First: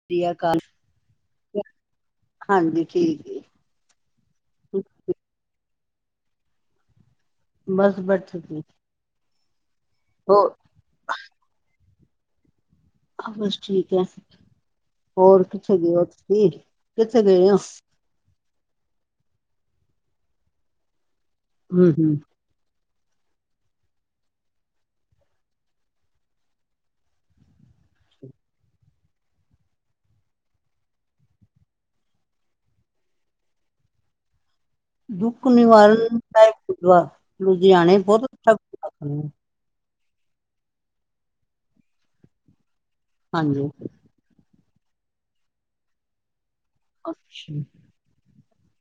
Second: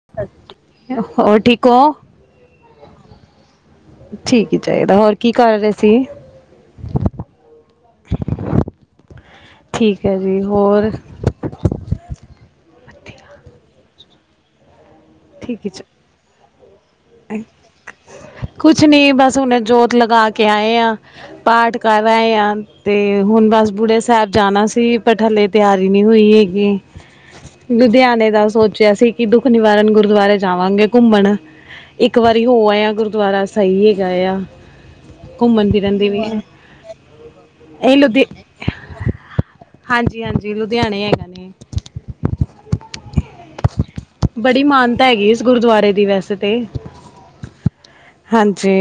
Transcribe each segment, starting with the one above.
ਸਤ ਸ਼੍ਰੀ ਅਕਾਲ ਹੋਰ ਠੀਕ ਹੋ? ਹਾਂਜੀ ਠੀਕ ਹੈ। ਠੀਕ ਹੀ ਚਾਹੀਦਾ, ਹੋਰ ਕੀ ਕਰ ਰਏ ਸੀ? ਬਸ ਬੈਠੇ ਸੀ। ਠੀਕ ਹੈ ਜੀ ਹੋਰ ਹਾਂ, ਬਸ ਠੀਕ ਹੈ, ਹੋਰ ਠੀਕ ਹੀ ਕਿੱਥੇ ਚ ਗਏ ਹੋ ਤੁਸੀਂ, ਕਿੱਥੇ ਗਏ ਹੋ? ਕੁਛ ਨੀ ਬਸ ਹੁਨੇ ਜੋਤ ਲਗਾ ਕੇ ਆਏ ਆ ਪਾਠ ਹੂੰ ਕਰ ਹੂੰ। ਆਏ ਆ। ਤੇ ਹੁਣ ਬਸ ਬੁੜੇ ਸਾਹਿਬ ਜਾਣਾ ਸੀ ਪਰ ਠੱਲੇ ਤਿਆਰੀ ਨਹੀਂ ਹੋਈ ਹੈਗੀ। ਲੁਧਿਆਣੇ ਦਾ ਸੋਚਿਆ ਸੀ ਕਿ ਦੁੱਖ ਨਿਵਾਰਨ ਗੁਰਦੁਆਰੇ ਜਾਵਾਂਗੇ ਘੁੰਮਣ ਇੱਕ ਵਾਰੀ ਹੋ ਆਏ ਆਂ, ਗੁਰਦੁਆਰਾ ਸਹੀ ਹੈਗਾ ਆ। ਦੁੱਖ ਘੁੰਮਣ ਫਿਰਨ ਦੀ ਨਿਵਾਰਨ ਵੀ ਸਾਹਿਬ ਇਹ ਗੁਰਦੁਆਰਾ ਲੁਧਿਆਣੇ ਲੁਧੀ ਬਹੁਤ ਅੱਛਾ ਗੁਰਦੁਆ ਹਾਂਜੀ-ਹਾਂਜੀ, ਲੁਧਿਆਣੇ ਹੈਗਾ ਨੇ। ਹਾਂਜੀ ਬੜੀ ਮਾਨਤਾ ਹੈਗੀ ਇਸ ਗੁਰਦੁਆਰੇ ਦੀ ਵੈਸੇ ਤੇ ਅੱਛਾ। ਹਾਂਜੀ।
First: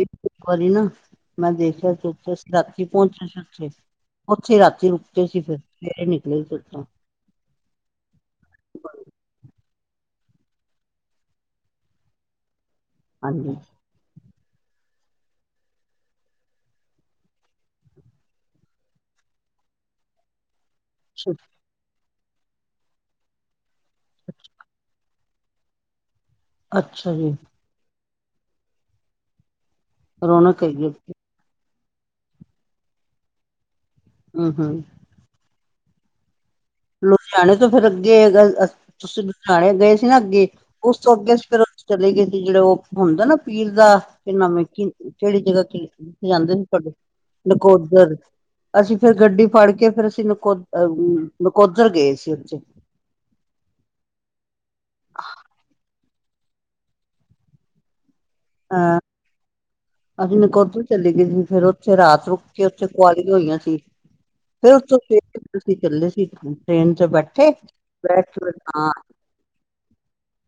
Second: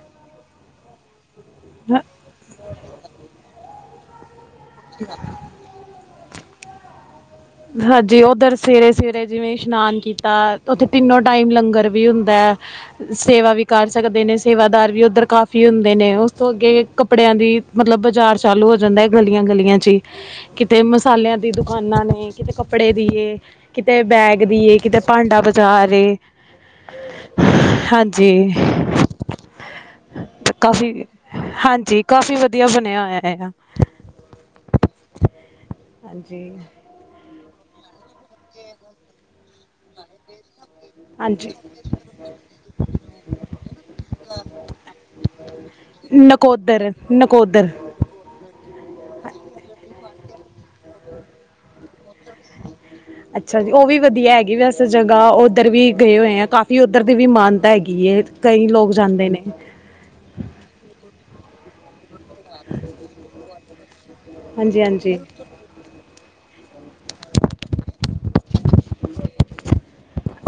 ਇੱਕ ਵਾਰੀ ਨਾ ਮੈਂ ਦੇਖਿਆ ਸੀ ਰਾਤੀਂ ਪਹੁੰਚੇ ਉਥੇ ਉੱਥੇ ਰਾਤੀ ਰੁਕੇ ਸੀ ਫਿਰ, ਸਵੇਰੇ ਨਿਕਲੇ ਸੀ ਉਥੋਂ। ਹਾਂਜੀ ਓਧਰ ਸਵੇਰੇ -ਸਵੇਰੇ ਜਿਵੇਂ ਇਸ਼ਨਾਨ ਕੀਤਾ ਉਥੇ ਤਿੰਨੋ ਟਾਈਮ ਲੰਗਰ ਵੀ ਹੁੰਦਾ। ਸੇਵਾ ਹਾਂਜੀ। ਵੀ ਕਰ ਸਕਦੇ ਨੇ ਸੇਵਾਦਾਰ ਵੀ ਉੱਧਰ ਕਾਫੀ ਹੁੰਦੇ ਨੇ, ਉਸ ਤੋਂ ਅੱਗੇ ਕੱਪੜਿਆਂ ਦੀ ਮਤਲਬ ਬਾਜ਼ਾਰ ਚਾਲੂ ਹੋ ਜਾਂਦਾ ਹੈ ਗਲੀਆਂ-ਗਲੀਆਂ ਚ। ਜੀ। ਕਿਤੇ ਮਸਾਲਿਆਂ ਦੀ ਦੁਕਾਨਾਂ ਨੇ ਕਿਤੇ ਕੱਪੜੇ ਦੀਈਏ ਕਿਤੇ ਬੈਗ ਦੀਈਏ ਕਿਤੇ ਭਾਂਡਾ ਬਜ਼ਾਰ ਏ। ਅੱਛਾ ਜੀ। ਜੀ ਰੌਣਕ ਹੈਗੀ ਕਾਫੀ ਉੱਥੇ ਹਾਂਜੀ ਕਾਫ਼ੀ ਵਧੀਆ ਬਣਿਆ ਹੋਇਆ ਆ। ਹੂੰ- ਹੂੰ। [inaudible] ਲੁਧਿਆਣੇ ਤੋਂ ਫਿਰ ਅੱਗੇ ਅਗਰ ਤੁਸੀਂ ਲੁਧਿਆਣੇ ਗਏ ਸੀ ਨਾ ਅੱਗੇ ਉਸ ਤੋਂ ਅੱਗੇ ਹਾਂਜੀ ਫਿਰ ਚਲੇ ਗਏ ਸੀ ਜਿਹੜੇ ਉਹ ਹੁੰਦਾ ਨਾ ਪੀਰ ਦਾ ਕਿ ਨਵੇਂ [unintelligible] ਕੇੜੀ ਜਗ੍ਹਾ ਤੇ? ਨਕੋਦਰ। ਨਕੋਦਰ। ਅਸੀਂ ਫਿਰ ਗੱਡੀ ਫੜ ਕੇ ਫਿਰ ਅਸੀਂ ਨਕੋ ਅ ਨਕੋਦਰ ਗਏ ਸੀ ਉੱਥੇ। ਹ [unintelligible] ਅੱਛਾ ਜੀ ਉਹ ਵੀ ਵਧੀਆ ਹੈਗੀ ਵੈਸੇ ਜਗ੍ਹਾ ਉੱਧਰ ਵੀ ਗਏ ਹੋਏ ਆ ਕਾਫ਼ੀ ਉੱਧਰ ਦੀ ਵੀ ਮਾਨਤਾ ਹੈਗੀ ਏ। ਕਈ ਲੋਕ ਅਹ ਜਾਂਦੇ ਨੇ। ਅਸੀਂ ਨਿਕੋਧਰ ਚੱਲੀ ਗਈ ਸੀ ਫੇਰ ਉੱਥੇ ਰਾਤ ਰੁਕ ਕੇ ਉੱਥੇ ਕੁਆਲੀਆਂ ਹੋਈਆਂ ਸੀ। ਫਿਰ ਹਾਂਜੀ ਉਥੋਂ ਹਾਂਜੀ ਅਸੀ ਚੱਲੇ ਸੀ ਟਰੇਨ ਚ ਬੈਠੇ, ਬੈਠ ਕੇ ਫਿਰ ਤਾਂ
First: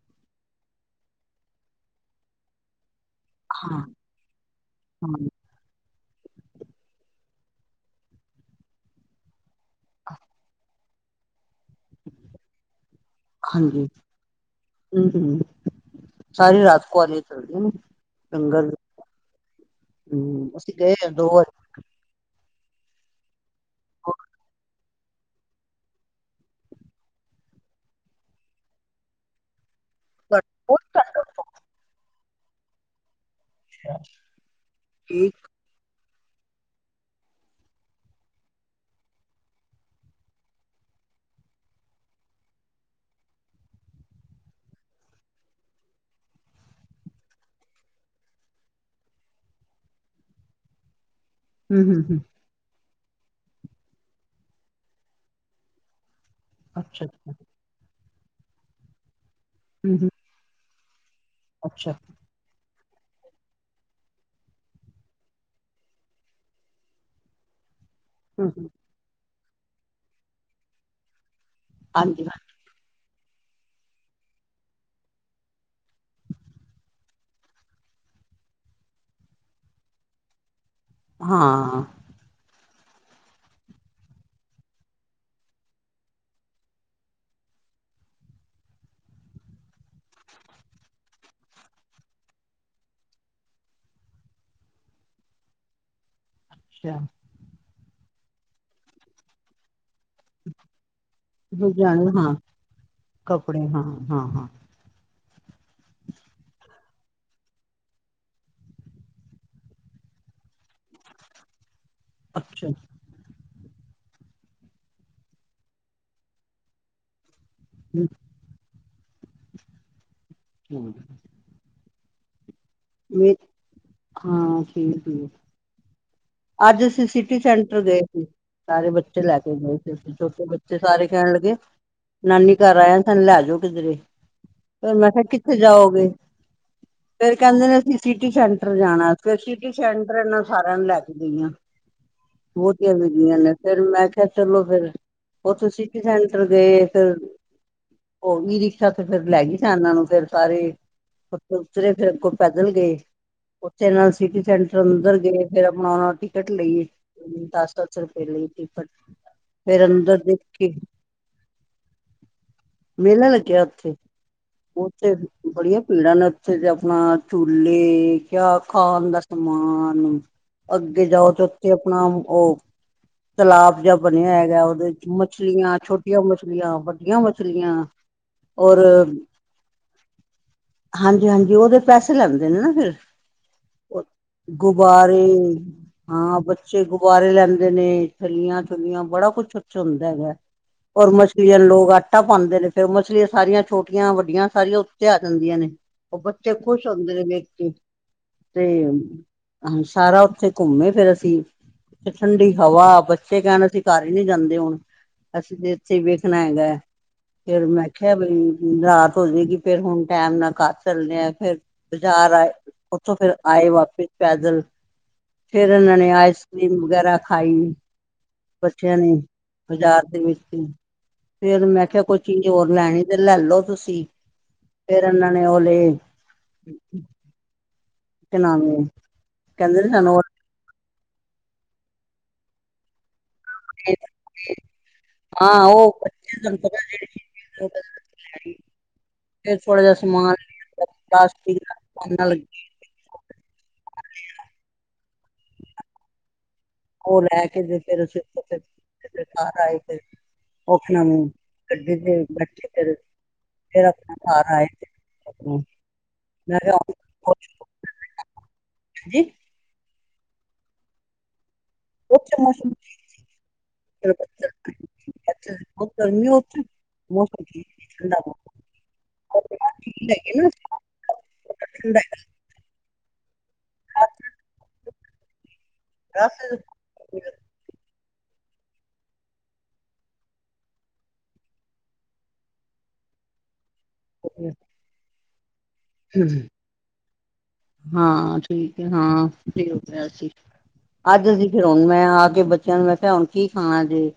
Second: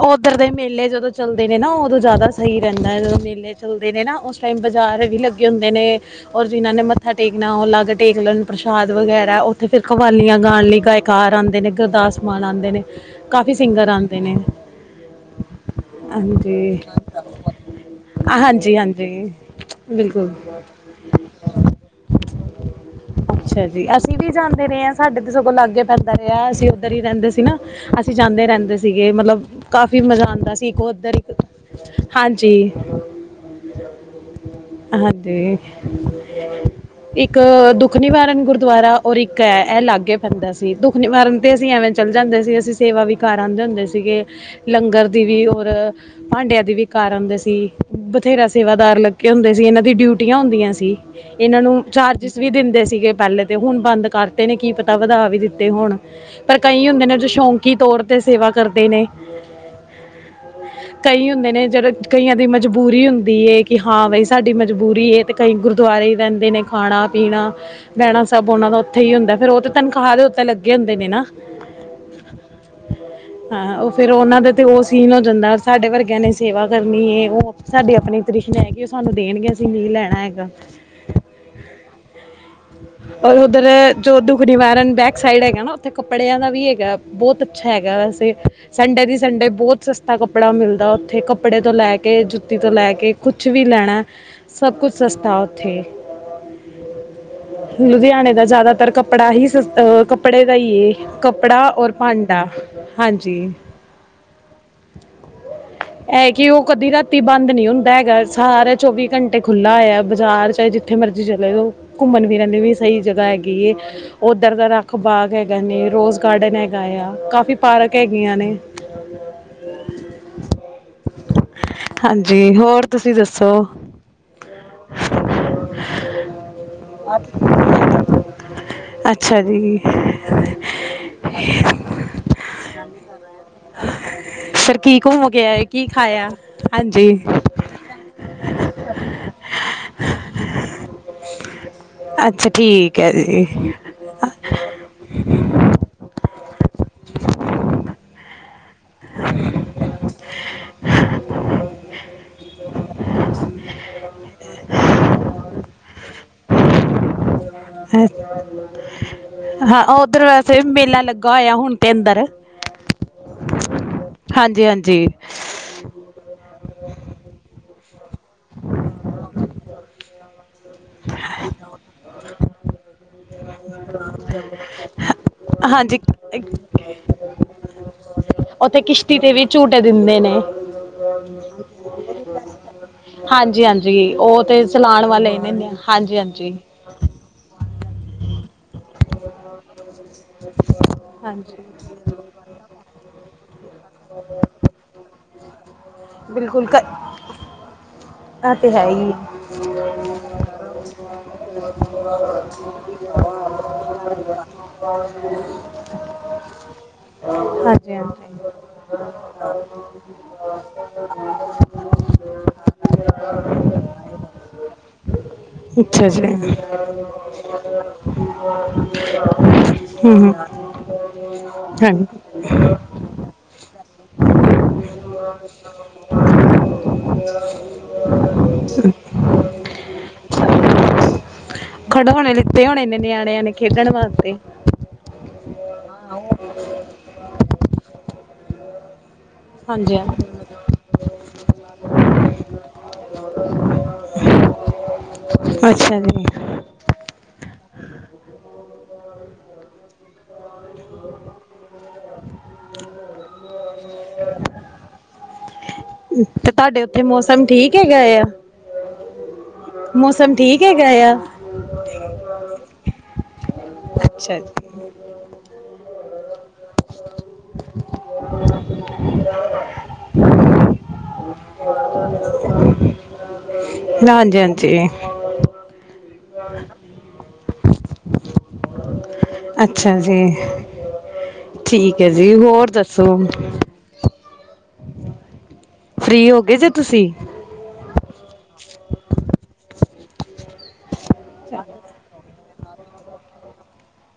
ਉੱਧਰ ਦੇ ਮੇਲੇ ਜਦੋਂ ਚੱਲਦੇ ਨੇ ਨਾ ਉਦੋਂ ਜ਼ਿਆਦਾ ਸਹੀ ਰਹਿੰਦਾ ਹੈ ਜਦੋਂ ਮੇਲੇ ਮੇਲੇ ਹਾਂ ਚੱਲਦੇ ਨੇ ਨਾ ਉਸ ਟਾਈਮ ਬਜ਼ਾਰ ਹਾਂ ਵੀ ਲੱਗੇ ਹੁੰਦੇ ਨੇ। ਔਰ ਜਿਹਨਾਂ ਨੇ ਮੱਥਾ ਟੇਕਣਾ ਉਹ ਅਲੱਗ ਟੇਕ ਲੈਣ ਪ੍ਰਸ਼ਾਦ ਵਗੈਰਾ ਉੱਥੇ ਫੇਰ ਖਵਾਲੀਆਂ ਗਾਣ ਲਈ ਗਾਇਕ ਘਰ ਆਉਂਦੇ ਨੇ, ਗੁਰਦਾਸ ਮਾਨ ਆਉਦੇ ਨੇ, ਕਾਫ਼ੀ ਸਿੰਗਰ ਆਉਂਦੇ ਨੇ। ਹੂੰ-ਹੂੰ, ਸਾਰੀ ਹਾਂਜੀ ਰਾਤ ਕੁਆਲੀਆ ਚੱਲਦੀਆਂ ਨੇ, ਲੰਗਰ ਹਾਂਜੀ ਹਾਂਜੀ ਬਿਲਕੁਲ ਹੂੰ, ਅਸੀਂ ਗਏ ਹਾ ਦੋ ਵਾਰ। ਅੱਛਾ ਜੀ ਅਸੀਂ ਵੀ ਜਾਂਦੇ ਰਹੇ ਹਾਂ। ਸਾਡੇ ਤੇ ਸਗੋਂ ਲਾਗੇ ਪੈਂਦਾ ਰਿਹਾ ਅਸੀਂ ਉੱਧਰ ਹੀ ਰਹਿੰਦੇ ਸੀ ਨਾ, ਅਸੀਂ ਜਾਂਦੇ ਰਹਿੰਦੇ ਸੀਗੇ ਮਤਲਬ ਕਾਫ਼ੀ ਮਜ਼ਾ ਬਹੁਤ ਆਉਂਦਾ ਸੀ ਇੱਕ ਬਹੁਤ ਘੱਟ ਉੱਧਰ ਇੱਕ, ਹਾਂਜੀ। ਸੀ। ਹਾਂਜੀ ਇੱਕ ਦੁੱਖ ਨਿਵਾਰਨ ਗੁਰਦੁਆਰਾ ਔਰ ਇੱਕ ਹੈ ਇਹ ਲਾਗੇ ਪੈਂਦਾ ਸੀ। ਦੁੱਖ ਨਿਵਾਰਨ ਤੇ ਅਸੀਂ ਐਵੇਂ ਚੱਲ ਜਾਂਦੇ ਸੀ ਅਸੀਂ ਸੇਵਾ ਵੀ ਕਰ ਆਉਂਦੇ ਹੁੰਦੇ ਸੀਗੇ। ਲੰਗਰ ਦੀ ਵੀ ਔਰ ਭਾਂਡਿਆਂ ਦੀ ਵੀ ਕਰ ਆਉਂਦੇ ਸੀ। ਬਥੇਰਾ ਸੇਵਾਦਾਰ ਲੱਗੇ ਹੁੰਦੇ ਸੀ ਇਹਨਾਂ ਦੀ ਡਿਊਟੀਆਂ ਹੁੰਦੀਆਂ ਸੀ। ਏਨਾਂ ਨੂੰ ਹੂੰ, ਹੂੰ, ਹੂੰ, ਚਾਰਜਿਸ ਵੀ ਦਿੰਦੇ ਸੀਗੇ ਪਹਿਲੇ ਤੇ, ਹੁਣ ਬੰਦ ਕਰਤੇ ਨੇ, ਕੀ ਪਤਾ ਵਧਾ ਵੀ ਦਿੱਤੇ ਹੋਣ। ਪਰ ਕਈ ਅੱਛਾ, ਹੁੰਦੇ ਨੇ ਜੋ ਅੱਛਾ, ਸ਼ੌਕੀ ਤੌਰ ਤੇ ਸੇਵਾ ਕਰਦੇ ਨੇ। ਹੂੰ-ਹੂੰ ਕਈ ਹੁੰਦੇ ਨੇ, ਜਰਾ ਕਈਆਂ ਦੀ ਮਜ ਮਜਬੂਰੀ ਹੁੰਦੀ ਹੈ ਕਿ ਹਾਂ ਬਾਈ ਸਾਡੀ ਮਜਬੂਰੀ ਹੈ ਤੇ ਕਈ ਗੁਰਦੁਆਰੇ ਰਹਿੰਦੇ ਨੇ ਖਾਣਾ, ਪੀਣਾ। ਬਹਿਣਾ ਹੂੰ, ਸਭ ਹੂੰ, ਉਹਨਾਂ ਦਾ ਉੱਥੇ ਹੀ ਹੁੰਦਾ ਫਿਰ ਉਹ ਤੇ ਤਨਖਾਹ ਦੇ ਉੱਤੇ ਲੱਗੇ ਹੁੰਦੇ ਨੇ ਨਾ। ਹਾਂਜੀ। ਹਾਂ ਉਹ ਫੇਰ ਉਹਨਾ ਦੇ ਤੇ ਉਹ ਸੀਨ ਹੋ ਜਾਂਦਾ ਸਾਡੇ ਵਰਗਿਆਂ ਨੇ ਸੇਵਾ ਕਰਨੀ ਹੈ ਉਹ। ਸਾਡੇ ਆਪਣੇ ਤ੍ਰਿਸ਼ਨ ਹੈ ਕਿ ਉਹ ਸਾਨੂੰ ਦੇਣਗੇ ਅਸੀਂ ਨਹੀਂ ਲੈਣਾ ਹੈਗਾ। ਹਾਂ [unintelligible] ਔਰ ਉੱਧਰ ਜੋ ਦੁੱਖ ਨਿਵਾਰਨ ਬੈਕ ਸਾਈਡ ਹੈਗਾ ਨਾ ਉੱਥੇ ਕੱਪੜਿਆਂ ਦਾ ਵੀ ਹੈਗਾ। ਬਹੁਤ ਅੱਛਾ ਹੈਗਾ ਵੈਸੇ। ਸੰਡੇ ਦੀ ਸੰਡੇ ਬਹੁਤ ਸਸਤਾ ਕੱਪੜਾ ਮਿਲਦਾ ਉੱਥੇ, ਕੱਪੜੇ ਤੋਂ ਲੈ ਕੇ ਜੁੱਤੀ ਤੋਂ ਲੈ ਕੇ ਕੁਛ ਵੀ ਲੈਣਾ, ਸਭ ਕੁਛ ਸਸਤਾ ਉੱਥੇ। ਅੱਛਾ, ਲੁਧਿਆਣੇ ਦਾ ਜ਼ਿਆਦਾਤਰ ਕੱਪੜਾ ਹੀ ਸਸ ਅ ਕਪ ਕੱਪੜੇ ਦਾ ਈ ਏ ਕੱਪੜਾ ਔਰ ਲੁਧਿਆਣੇ ਹਾਂ, ਭਾਂਡਾ ਹਾਂਜੀ। ਕੱਪੜੇ ਹਾਂ ਹਾਂ ਹਾਂ। ਇਹ ਕੀ ਉਹ ਕਦੀ ਦਾ ਤੀ ਬੰਦ ਨੀ ਹੁੰਦਾ ਹੈਗਾ, ਸਾਰਾ ਚੌਵੀ ਘੰਟੇ ਖੁੱਲਾ ਐ ਬਾਜ਼ਾਰ, ਚਾਹੇ ਜਿੱਥੇ ਮਰਜ਼ੀ ਚਲੇ ਜਾਓ। ਘੁੰਮਣ ਫਿਰਨ ਦੀ ਅੱਛਾ, ਵੀ ਸਹੀ ਜਗ੍ਹਾ ਹੈਗੀ। ਕੀ ਉੱਧਰ ਦਾ ਰੱਖ ਬਾਗ ਹੈਗਾ ਨੇ, ਰੋਜ਼ ਗਾਰਡਨ ਹੈਗਾ ਆ ਕਾਫੀ ਪਾਰਕ ਹੂੰ, ਹੈਗੀਆਂ ਨੇ। ਹੂੰ ਹਾਂਜੀ ਹੋਰ ਤੁਸੀਂ ਮੇ ਦੱਸੋ? ਹਾਂ, ਠੀਕ ਹ ਈ ਐ। ਅੱਜ ਅਸੀਂ ਸਿਟੀ ਸੈਂਟਰ ਗਏ ਸੀ, ਸਾਰੇ ਬੱਚੇ ਲੈ ਅੱਛਾ ਕੇ ਜੀ ਗਏ ਸੀ, ਅਸੀਂ ਛੋਟੇ ਬੱਚੇ ਸਾਰੇ ਕਹਿਣ ਲੱਗੇ, ਨਾਨੀ ਘਰ ਆਇਆ ਸਾਨੂੰ ਲੈ ਜੋ। ਕਿਧਰੇ, ਫਿਰ ਫੇਰ ਕੀ ਮੈਂ ਕਿਆ ਘੁੰਮ ਕੇ ਕਿੱਥੇ ਆਏ ਕੀ ਜਾਓਗੇ? ਖਾਇਆ ਹਾਂਜੀ ਫੇਰ ਕਹਿੰਦੇ ਨੇ ਅਸੀਂ ਸਿਟੀ ਸੈਂਟਰ ਜਾਣਾ, ਫੇਰ ਸਿਟੀ ਸੈਂਟਰ ਇਹਨਾ ਸਾਰਿਆਂ ਨੂੰ ਲੈ ਕੇ [unintelligible] ਅੱਛਾ ਬਹੁਤੀਆਂ ਠੀਕ ਹੈ ਵਗੀਆਂ ਜੀ ਨੇ ਫਿਰ ਮੈਂ ਕਿਹਾ ਚਲੋ ਫਿਰ, ਉੱਥੇ ਸਿਟੀ ਸੈਂਟਰ ਗਏ ਫਿਰ, ਉਹ ਵੀ ਅੱਛਾ ਤੇ ਫੇਰ ਲੈ ਗਈ ਸ ਇਹਨਾਂ ਨੂੰ, ਫਿਰ ਸਾਰੇ ਓਥੋਂ ਉਤਰੇ ਫੇਰ ਅੱਗੋਂ ਪੈਦਲ ਗਏ। ਉੱਥੇ ਨਾਂ ਸਿਟੀ ਸੈਂਟਰ ਅੰਦਰ ਗਏ ਫਿਰ ਆਪਣਾ ਉਹ ਨਾਲ ਟਿਕਟ ਲਈਏ। ਦਸ-ਦਸ ਰੁਪਏ ਅ- ਲਈ ਟਿਕਟ। ਹਾਂ ਫੇਰ ਅੰਦਰ ਓਧਰ ਵੈਸੇ ਦੇਖੇ ਮੇਲਾ ਲੱਗਾ ਹੋਇਆ ਹੁਣ ਤੇ ਅੰਦਰ। ਮੇਲਾ ਲੱਗਿਆ ਉੱਥੇ, ਹਾਂਜੀ ਹਾਂਜੀ ਉਥੇ ਬੜੀਆਂ ਭੀੜਾਂ ਨੇ। ਉਥੇ ਤੇ ਆਪਣਾ ਚੂਲੇ, ਕਿਆ ਖਾਣ ਦਾ ਸਮਾਨ। ਅੱਗੇ ਜਾਓ ਤੇ ਉੱਥੇ ਆਪਣਾ ਉਹ ਤਲਾਬ ਜਿਹਾ ਬਣਿਆ ਹੈਗਾ, ਉਹਦੇ ਮਛਲੀਆਂ ਹਾਂਜੀ ਛੋਟੀਆਂ ਮੱਛਲੀਆਂ, ਵੱਡੀਆਂ ਮੱਛਲੀਆਂ ਉੱਥੇ ਕਿਸ਼ਤੀ ਤੇ ਵੀ ਝੂਟੇ ਦਿੰਦੇ ਨੇ। ਹਾਂਜੀ-ਹਾਂਜੀ, ਉਹਦੇ ਪੈਸੇ ਲੈਂਦੇ ਨੇ ਨਾ ਫਿਰ। ਹਾਂਜੀ-ਹਾਂਜੀ ਉਹ ਤੇ ਚਲਾਨ ਗੁਬਾਰੇ ਵਾਲੇ ਲੈ ਲੈਨੇ ਆ। ਹਾਂ ਬੱਚੇ ਗੁਬਾਰੇ ਲੈਂਦੇ ਨੇ, ਛੱਲੀਆਂ-ਛੁੱਲੀਆਂ ਬੜਾ ਕੁੱਛ ਉਥੇ ਹੁੰਦਾ ਹੈਗਾ। ਹੋਰ ਮੱਛਲੀਆਂ ਨੂੰ ਹਾਂਜੀ ਲੋਕ ਆਟਾ ਪਾਉਂਦੇ ਨੇ ਫੇਰ ਮੱਛਲੀਆਂ ਸਾਰੀਆਂ ਛੋਟੀਆਂ ਵੱਡੀਆਂ ਸਾਰੀਆਂ ਉੱਥੇ ਆ ਜਾਂਦੀਆਂ ਨੇ, ਉਹ ਬੱਚੇ ਬਿਲਕੁਲ ਕ ਖੁਸ਼ ਹੁੰਦੇ ਨੇ ਵੇਖ ਕੇ। ਆ ਤੇ, ਹੈ ਹੀ ਸਾਰਾ ਉੱਥੇ ਘੁੰਮੇ ਫਿਰ ਅਸੀਂ, ਤੇ ਠੰਡੀ ਹਵਾ ਬੱਚੇ ਕਹਿਣ ਅਸੀ ਘਰ ਹੀ ਨਹੀਂੀ ਜਾਂਦੇ ਹੁਣ। ਅਸੀਂ ਤੇ ਇੱਥੇ ਹੀ ਵੇਖਣਾ ਹੈਗਾ, ਫਿਰ ਮੈਂ ਹਾਂਜੀ ਕਿਹਾਂ ਹਾਂਜੀ ਬਈ। ਰਾਤ ਹੋਜੇਗੀ, ਫਿਰ ਹੁਣ ਟਾਈਮ ਨਾਲ ਕਰ ਦੇਂਦੇ ਆਂ, ਫੇਰ ਬਜ਼ਾਰ ਆਏ ਉੱਥੋਂ ਫਿਰ ਆਏ, ਵਾਪਿਸ ਪੈਦਲ। ਫੇਰ ਇਹਨਾਂ ਅੱਛਾ ਨੇ, ਜੀ ਹਮ ਆਈਸ-ਕ੍ਰੀਮ ਵਗੈਰਾ ਖਾਈ ਬੱਚਿਆਂ ਨੇ। ਬਾਜ਼ਾਰ ਦੇ ਹਮ ਵਿੱਚ ਹੀ, ਫੇਰ ਮੈਂ ਕਿਹਾ, ਕੋਈ ਹਾਂਜੀ ਚੀਜ਼ ਹੋਰ ਲੈਣੀ ਤੇ ਲੈ ਲਓ ਤੁਸੀਂ! ਫਿਰ ਇਹਨਾਂ ਨੇ ਓ ਲਏ, ਕਿ ਣਾਵੇ ਕਹਿੰਦੇ ਨੇ ਨਾ ਨੋਰ। ਖਿਡੌਣੇ ਲਿੱਤੇ ਹੋਣੇ ਨੇ, ਨਿਆਣਿਆਂ ਨੇ? ਖੇਡਣ ਫੇਰ ਵਾਸਤੇ [unintelligible] ਹਾਂ, ਉਹ ਬੱਚੇ ਤੁਹਾਨੂੰ ਪਤਾ ਜਿਹੜੀ ਚੀਜ਼ ਵੀ ਓਹਨਾਂ ਨੇ ਲੈਣੀ ਫਿਰ ਥੋੜਾ ਜਿਹਾ ਹਾਂਜੀ ਸਮਾਨ ਹਾਂਜੀ ਲਿਆ, ਪਲਾਸਟਿਕ ਦਾ ਦੁਕਾਨ ਲਗੀ ਦੀਆਂ ਅੱਛਾ ਜੀ। ਉਹ ਲੈਕੇ ਦਿੱਤੇ ਤੇ, ਫਿਰ ਕਿਤੇ ਘਰ ਆਏ ਫਿਰ। ਉਹ ਆਪਣਾ ਗੱਡੀ ਤੇ ਬੈਠੇ ਫਿਰ, ਫਿਰ ਆਪਣਾ ਘਰ ਆਏ ਆਪਣਾ ਤੇ, ਮੈਂ ਕਿਹਾ ਤੁਹਾਡੇ ਉਥੇ ਮੌਸਮ ਠੀਕ ਹੈਗਾ ਯਾ? ਹਾਂਜੀ? ਮੌਸਮ ਠੀਕ ਹੈਗਾ ਯਾ? ਉੱਥੇ ਮੌਸਮ ਅੱਛਾ। ਅੱਛਾ, ਬਹੁਤ ਗਰਮੀ ੳੱਥੇ। ਮੌਸਮ ਠੀਕ, ਠੰਡਾ ਹੋਗੇਯ [unintelligible] ਘੋੜਾ ਬਣਿਆ [unintelligible] ਰਾਤ- ਹਾਜੀ-ਹਾਂਜੀ। ਰਾਤ ਅੱਛਾ ਜੀ। ਠੀਕ ਐ ਜੀ, ਹੋਰ ਦੱਸੋ? ਹਾਂਜੀ। ਫ੍ਰੀ ਹੋ ਗਏ ਜੇ, ਤੁਸੀਂ? ਹਾਂ, ਠੀਕ ਏ, ਹਾਂ, ਫ੍ਰੀ ਹੋਗਿਆ ਜੀ। ਅੱਜ ਅਸੀ ਫੇਰ ਹੁਣ ਮੈਂ ਆਕੇ ਬੱਚਿਆਂ ਨੂੰ, ਮੈਂ ਕਿਹਾ, ਹੁਣ ਕੀ ਖਾਣਾ ਜੇ?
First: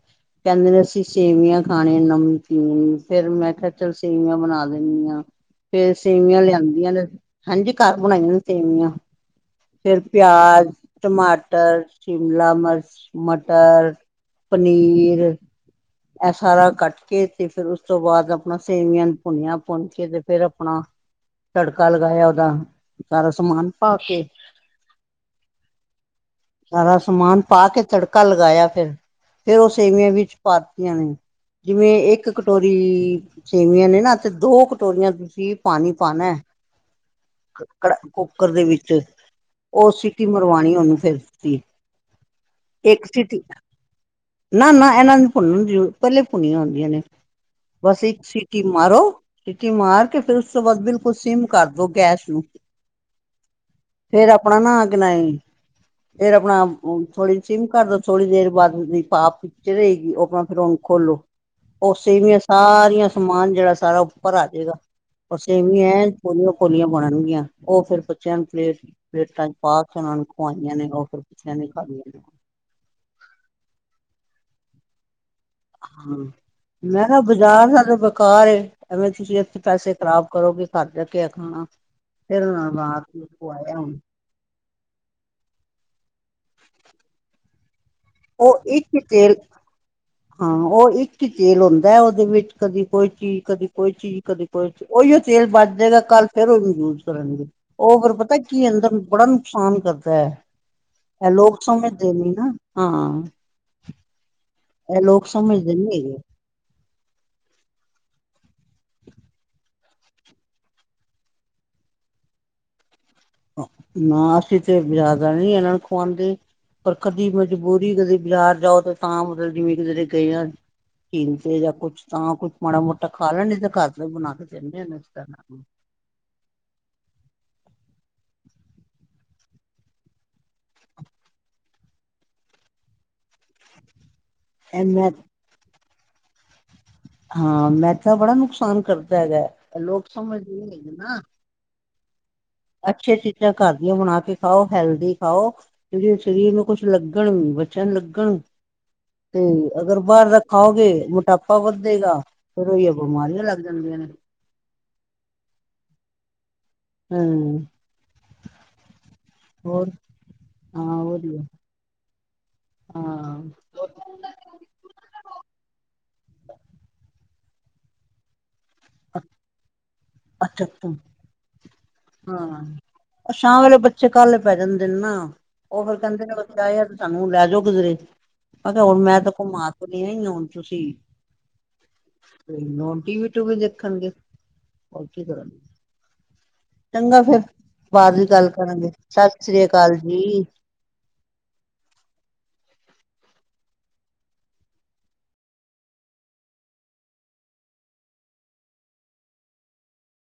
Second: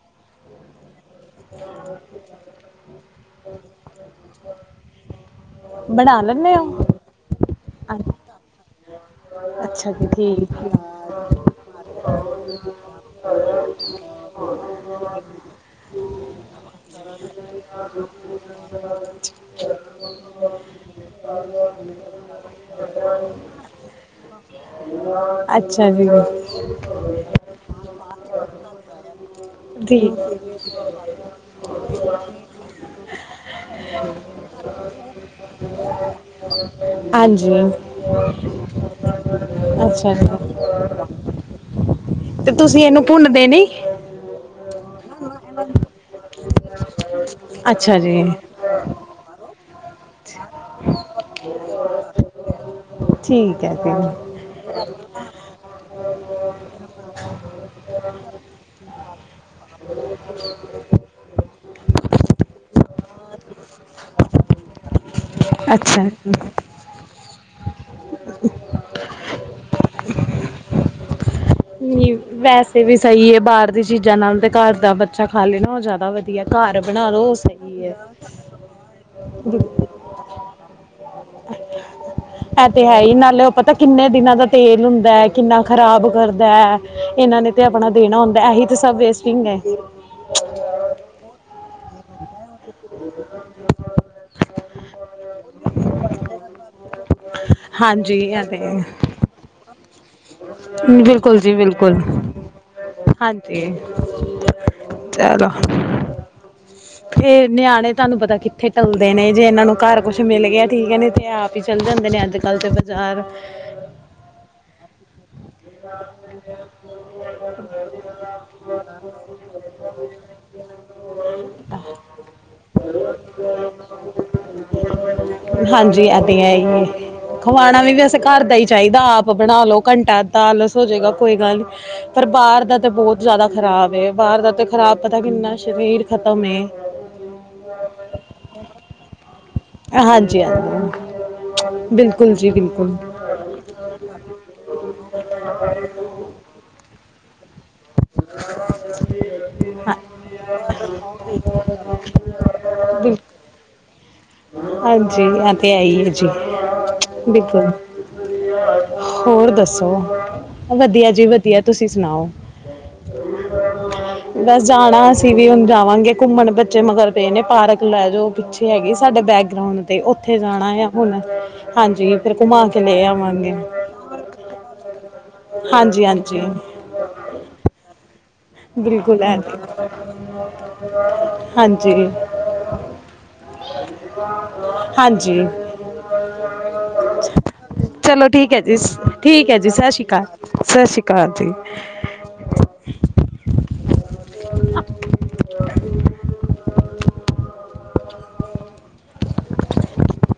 ਕਹਿੰਦੇ ਨੇ ਅਸੀਂ ਸੇਵੀਆਂ ਖਾਣੀਆਂ ਨਮਕੀਨ, ਫੇਰ ਮੈਂ ਕਿਹਾ ਚਲ ਸੇਵੀਆਂ ਬਣਾਲੇ [inaudible] ਫੇਰ ਸੇਵੀਆਂ ਲੈਂਦੇ ਲਿਆਂਦੀਆਂ ਨੇ, ਹਾਂਜੀ। ਘਰ ਹੋ ਬਣਾਈਆਂ ਨੇ ਸੇਵੀਆਂ। ਅੱਛਾ ਫਿਰ ਜੀ ਠੀਕ ਪਿਆਜ਼, ਟਮਾਟਰ, ਸ਼ਿਮਲਾ, ਮਿਰਚ, ਮਟਰ ਪਨੀਰ [inaudible] ਇਹ ਸਾਰਾ ਕੱਟਕੇ, ਤੇ ਫਿਰ ਉਸ ਤੋਂ ਬਾਅਦ ਆਪਣਾ ਸੇਵੀਆਂ ਨੂੰ ਭੁਨਿਆ, ਭੁੰਨਕੇ ਤੇ ਫੇਰ ਆਪਣਾ ਤੜਕਾ ਲਗਾਇਆ ਉਹਦਾ, ਸਾਰਾ ਸਮਾਨ ਪਾਕੇ। ਅੱਛਾ ਜੀ। ਸਾਰਾ ਸਮਾਨ ਪਾਕੇ ਤੜਕਾ ਲਗਾਇਆ ਫਿਰ। ਫਿਰ ਉਹ ਸੇਵੀਆਂ ਠੀਕ ਵਿੱਚ ਪਾਤੀਆਂ ਨੇ, ਜਿਵੇਂ ਇੱਕ ਕਟੋਰੀ ਸੇਵੀਆਂ ਨੇ ਨਾਂ, ਤੇ ਦੋ ਕਟੋਰੀਆਂ ਤੁਸੀਂ ਪਾਣੀ ਪਾਣੈ। ਹਾਂਜੀ ਕੁੱਕਰ ਦੇ ਵਿੱਚ। ਉਹ ਅੱਛਾ ਸੀਟੀ ਜੀ ਮਰਵਾਣੀ ਉਹਨੂੰ ਫਿਰ। ਤੁਸੀਂ ਤੇ, ਤੁਸੀਂ ਇਹਨੂੰ ਭੁੰਨਦੇ ਨੀ? ਨਾ-ਨਾ ਇਹਨਾਂ ਦੀ ਭੁੰਨ ਜਰੁਰ ਪਹਿਲੇ ਈ ਭੁੰਨੀਆਂ ਹੁੰਦੀਆਂ ਨੇ, ਅੱਛਾ ਬਸ ਜੀ ਇੱਕ ਸੀ ਟੀ ਮਾਰੋ, ਸੀਟੀ ਮਾਰਕੇ ਫਿਰ ਉਸ ਤੋਂ ਬਾਅਦ ਬਿਲਕੁਲ ਸਿੱਮ ਕਰਦੋ ਗੈਸ ਨੂੰ। ਠੀਕ ਹੈ, ਫਿਰ। ਫੇਰ ਆਪਣਾ ਨਾਂ ਗੀਣਾਂਈ। ਫਿਰ ਅਪਣਾ ਥੋੜੀ ਸਿੱਮ ਕਰਦੋ, ਥੋੜ੍ਹੀ ਦੇਰ ਬਾਅਦ ਉਸਦੀ ਪ੍ਹਾਫ ਚਲੇਗੀ, ਆਪਣਾ ਫਿਰ ਉਹਨੂੰ ਖੋਲੋ। ਓ ਸੇਵੀਆਂ ਸਾਰੀਆਂ, ਸਮਾਨ ਜਿਹੜਾ ਸਾਰਾ ਉੱਪਰ ਆਜੇਗਾ।। ਓਰ ਸੇਵੀਂਆ ਅੱਛਾ ਐਣ ਜੀ। ਪੋਲੀਆਂ-ਪੋਲੀਆਂ ਬਣਨਗੀਆਂ। ਉਹ ਫੇਰ ਬੱਚਿਆਂ ਨੂੰ ਪਲੇਟ, ਪਲੇਟਾਂ'ਚ ਪਾਕੇ ਉਹਨਾਂ ਨੂੰ ਖਵਾਈਆਂ ਨੇ, ਉਹ ਫਿਰ ਬੱਚਿਆਂ ਨੇ ਖਾਲੀਆਂ ਨਹੀਂ ਨੇ। ਵੈਸੇ ਵੀ ਸਹੀ ਏ, ਬਾਹਰ ਦੀ ਚੀਜ਼ਾਂ ਨਾਲੋਂ ਤੇ ਘਰ ਦਾ ਬੱਚਾ ਖਾ ਲੇਨਾ ਹਾਂ, ਮੈਂ ਕਿਹਾ, ਬਾਜ਼ਾਰ ਸਾਰੇ ਹੈ ਬਕਾਰ ਏ, ਐਵੇਂ ਤੁਸੀਂ ਇੱਥੇ ਪੈਸੇ ਖਰਾਬ ਕਰੋਗੇ ਘਰ। ਰੱਖਿਆ ਖਾਣਾ। ਫਿਰ ਉਹਨਾਂ ਐ ਨੂੰ ਤੇ ਬਣਾ ਹੈਹੀ, ਕੇ ਨਾਲੇ ਉਹ ਪਤਾ ਖਵਾਇਆ ਹੁਣ ਕਿੰਨੇ ਦਿਨਾਂ ਦਾ ਤੇਲ ਹੁੰਦਾ, ਕਿੰਨਾ ਖ਼ਰਾਬ ਕਰਦੈ, ਇਹਨਾਂ ਨੇ ਤੇ ਆਪਣਾ ਦੇਣਾ ਹੁੰਦਾ, ਉਹ ਇਹੀ ਤੇ ਸਭ ਇੱਕ ਹੀ ਤੇਲ ਵੇਸਟੀਂਗ ਹੈਗੀ ਏ। ਹਾਂ, ਉਹ ਇੱਕ ਈ ਤੇਲ ਹੁੰਦਾ, ਉਹਦੇ ਵਿੱਚ ਕਦੀ ਕੋਈ ਚੀਜ਼, ਕਦੀ ਕੋਈ ਚੀਜ਼। ਹੀ ਕਦੇ ਕੋਈ ਔਈਯੋ ਤੇਲ ਬਾਚ ਜੇਗਾ ਕੱਲ ਫੇਰ ਔਨੂੰ ਯੂਜ ਕਰਨਗੇ। ਉਹ ਫਿਰ ਹਾਂਜੀ ਪਤਾ ਇਹ ਤੇ ਕੀ ਅੰਦਰ, ਬੜਾ ਨੁਕਸਾਨ ਕਰਦਾ ਪੈ, ਇਹ ਬਿਲਕੁਲ ਲੋਕ ਸਮਝਦੇ ਨੀ ਨਾ ਹਾਂ। ਤੇ ਇਹ ਲੋਕ ਚਲੋ ਸਮਝਦੇ ਨੀ ਹੈਗੇ ਫੇਰ ਨਿਆਣੇ ਤੁਹਾਨੂੰ ਪਤਾ ਕਿੱਥੇ ਟਲਦੇ ਨੇ ਜੇ ਇਹਨਾਂ ਨੂੰ ਘਰ ਕੁੱਛ ਮਿਲ ਗਿਆ ਠੀਕ ਹੈ, ਤੇ ਆਪ? ਚਲ ਜਾਂਦੇ ਨੇ ਅੱਜ ਕੱਲ ਤਾਂ ਬਾਜ਼ਾਰ। ਨਾ ਅਸੀਂ ਤੇ ਜ਼ਿਆਦਾ? ਨੀ ਇਹਨਾਂ ਨੂੰ ਖਵਾਉਂਦੇ, ਪਰ ਕਦੀ ਮਜਬੂਰੀ ਕਦੇ ਬਜ਼ਾਰ ਜਾਓ ਤਾਂ ਮਤਲਬ ਜਿਵੇਂ ਕਿਧਰੇ ਗਏ ਆ ਝੀਲ ਤੇ ਜਾਂ ਕੁੱਛ ਤਾਂ ਕੁੱਛ ਮਾੜਾ ਮੋਟਾ ਖਾ ਲੈਣ ਤੇ ਘਰ ਤੋਂ ਵੀ ਬਣਾ ਕੇ ਦਿੰਦੇ ਹਾਂ ਇਸ ਤਰ੍ਹਾਂ। ਹਾਂਜੀ ਐ ਤੇ ਹੈ ਹੀ। ਖਵਾਣਾ ਵੀ ਵੈਸੇ ਘਰ ਦਾ ਹੀ ਚਾਹੀਦਾ। ਆਪ ਬਣਾ ਲਓ। ਘੰਟਾ ਅੱਧਾ ਆਲਸ ਹੋ ਜਾਵੇਗਾ ਕੋਈ ਗੱਲ ਨਹੀਂ, ਪਰ ਬਾਹਰ ਦਾ ਤਾਂ ਬਹੁਤ ਜ਼ਿਆਦਾ ਖ਼ਰਾਬ ਹੈ ਬਾਹਰ ਦਾ ਤੇ ਇਹ ਖਰਾਬ ਮੈਂ ਪਤਾ ਕਿੰਨਾ ਸਰੀਰ ਖਤਮ ਏ। ਹਾਂ, ਮੈਦਾ ਬੜਾ ਨੁਕਸਾਨ ਕਰਦਾ ਹੈਗਾ ਲੋਕ ਹਾਂਜੀ ਸਮਝਦੇ ਹੈਗੇ ਹਾਂਜੀ ਨਾ। ਬਿਲਕੁਲ ਜੀ ਬਿਲਕੁਲ ਅੱਛੀਆ ਚੀਜ਼ਾਂ ਘਰ ਦੀਆਂ ਬਨਾ ਕੇ ਖਾ ਔ, ਹੈਲਦੀ ਖਾ ਔ, ਜਿੜੀ ਸ਼ਰੀਰ ਨੂੰ ਕੁਛ ਲੱਗਣ ਵੀ, ਬੱਚਿਆ ਨੂੰ ਲੱਗਣ? ਤੇ ਹਾਂ ਅਗਰ ਬਾਹਰਲਾ ਖਾਓਗੇ, ਮੋਟਾਪਾ ਵਧੇਗਾ। ਫਿਰ ਉਹੀ ਆਂ ਬਿਲ ਬਿਮਾਰੀਆਂ ਲੱਗ ਜਾਂਦੀਆਂ ਨੇ ਹਾਂਜੀ, ਇਹ ਤੇ ਹੈ ਹੀ ਜੀ, ਹੂੰ ਬਿਲਕੁਲ। ਹੋਰ ਦੱਸੋ, ਵਧੀਆ ਜੀ ਵਧੀਆ ਤੁਸੀਂ ਸੁਣਾਓ। ਹਾਂ ਆਲਾਗ [inaudible] ਬਸ ਜਾਣਾ ਅਸੀਂ ਵੀ ਹੁਣ ਜਾਵਾਂਗੇ ਘੁੰਮਣ, ਬੱਚੇ ਮਗਰ ਪਏ ਨੇ ਪਾਰਕ ਲੈ ਜਾਓ ਪਿੱਛੇ ਹੈਗੀ? ਸਾਡੇ ਬੈਕਗ੍ਰਾਊਂਡ ਤੇ, ਉੱਥੇ ਅੱਛਾ ਜਾਣਾ ਆ ਅੱਛਾ ਹੁਣ? ਹਾਂਜੀ ਫਿਰ ਹਾਂ, ਘੁਮਾ ਕੇ ਲੈ ਆਵਾਂਗੇ ਸ਼ਾਮ ਵੇਲੇ ਬੱਚੇ ਕਾਹਲੇ ਪੈ ਜਾਂਦੇ ਨੇ ਨਾ। ਉਹ ਫਿਰ ਹਾਂਜੀ ਕਹਿੰਦੇ ਨੇ ਹਾਂਜੀ ਬੱਚਾ ਯਾਰ ਤੇ ਸਾਨੂੰ ਲੈ ਜਾਓ ਕਿਧਰੇ। ਮੈਂ ਕਿਹਾ ਹੁਣ ਮੈਂ ਬਿਲਕੁਲ ਤਾਂ ਐ ਘੁਮਾ ਤੋਂ ਲਈਆ, ਹੁਣ ਤੁਸੀਂ? ਹਾਂਜੀ ਨੋਨ ਟੀਵੀ -ਟੂਵੀ ਦੇਖਣਗੇ, ਹੋਰ ਕੀ ਹਾਂਜੀ ਕਰਨਗੇ। ਬਾਅਦ ਚਲੋ ਚ ਗੱਲ ਠੀਕ ਹੈ ਜੀ, ਕਰਾਂਗੇ ਸਤਿ ਠੀਕ ਹੈ ਜੀ ਸਤਿ ਸ੍ਰੀ ਅਕਾਲ ਜੀ ਸਤਿ ਸ੍ਰੀ ਅਕਾਲ ਜੀ।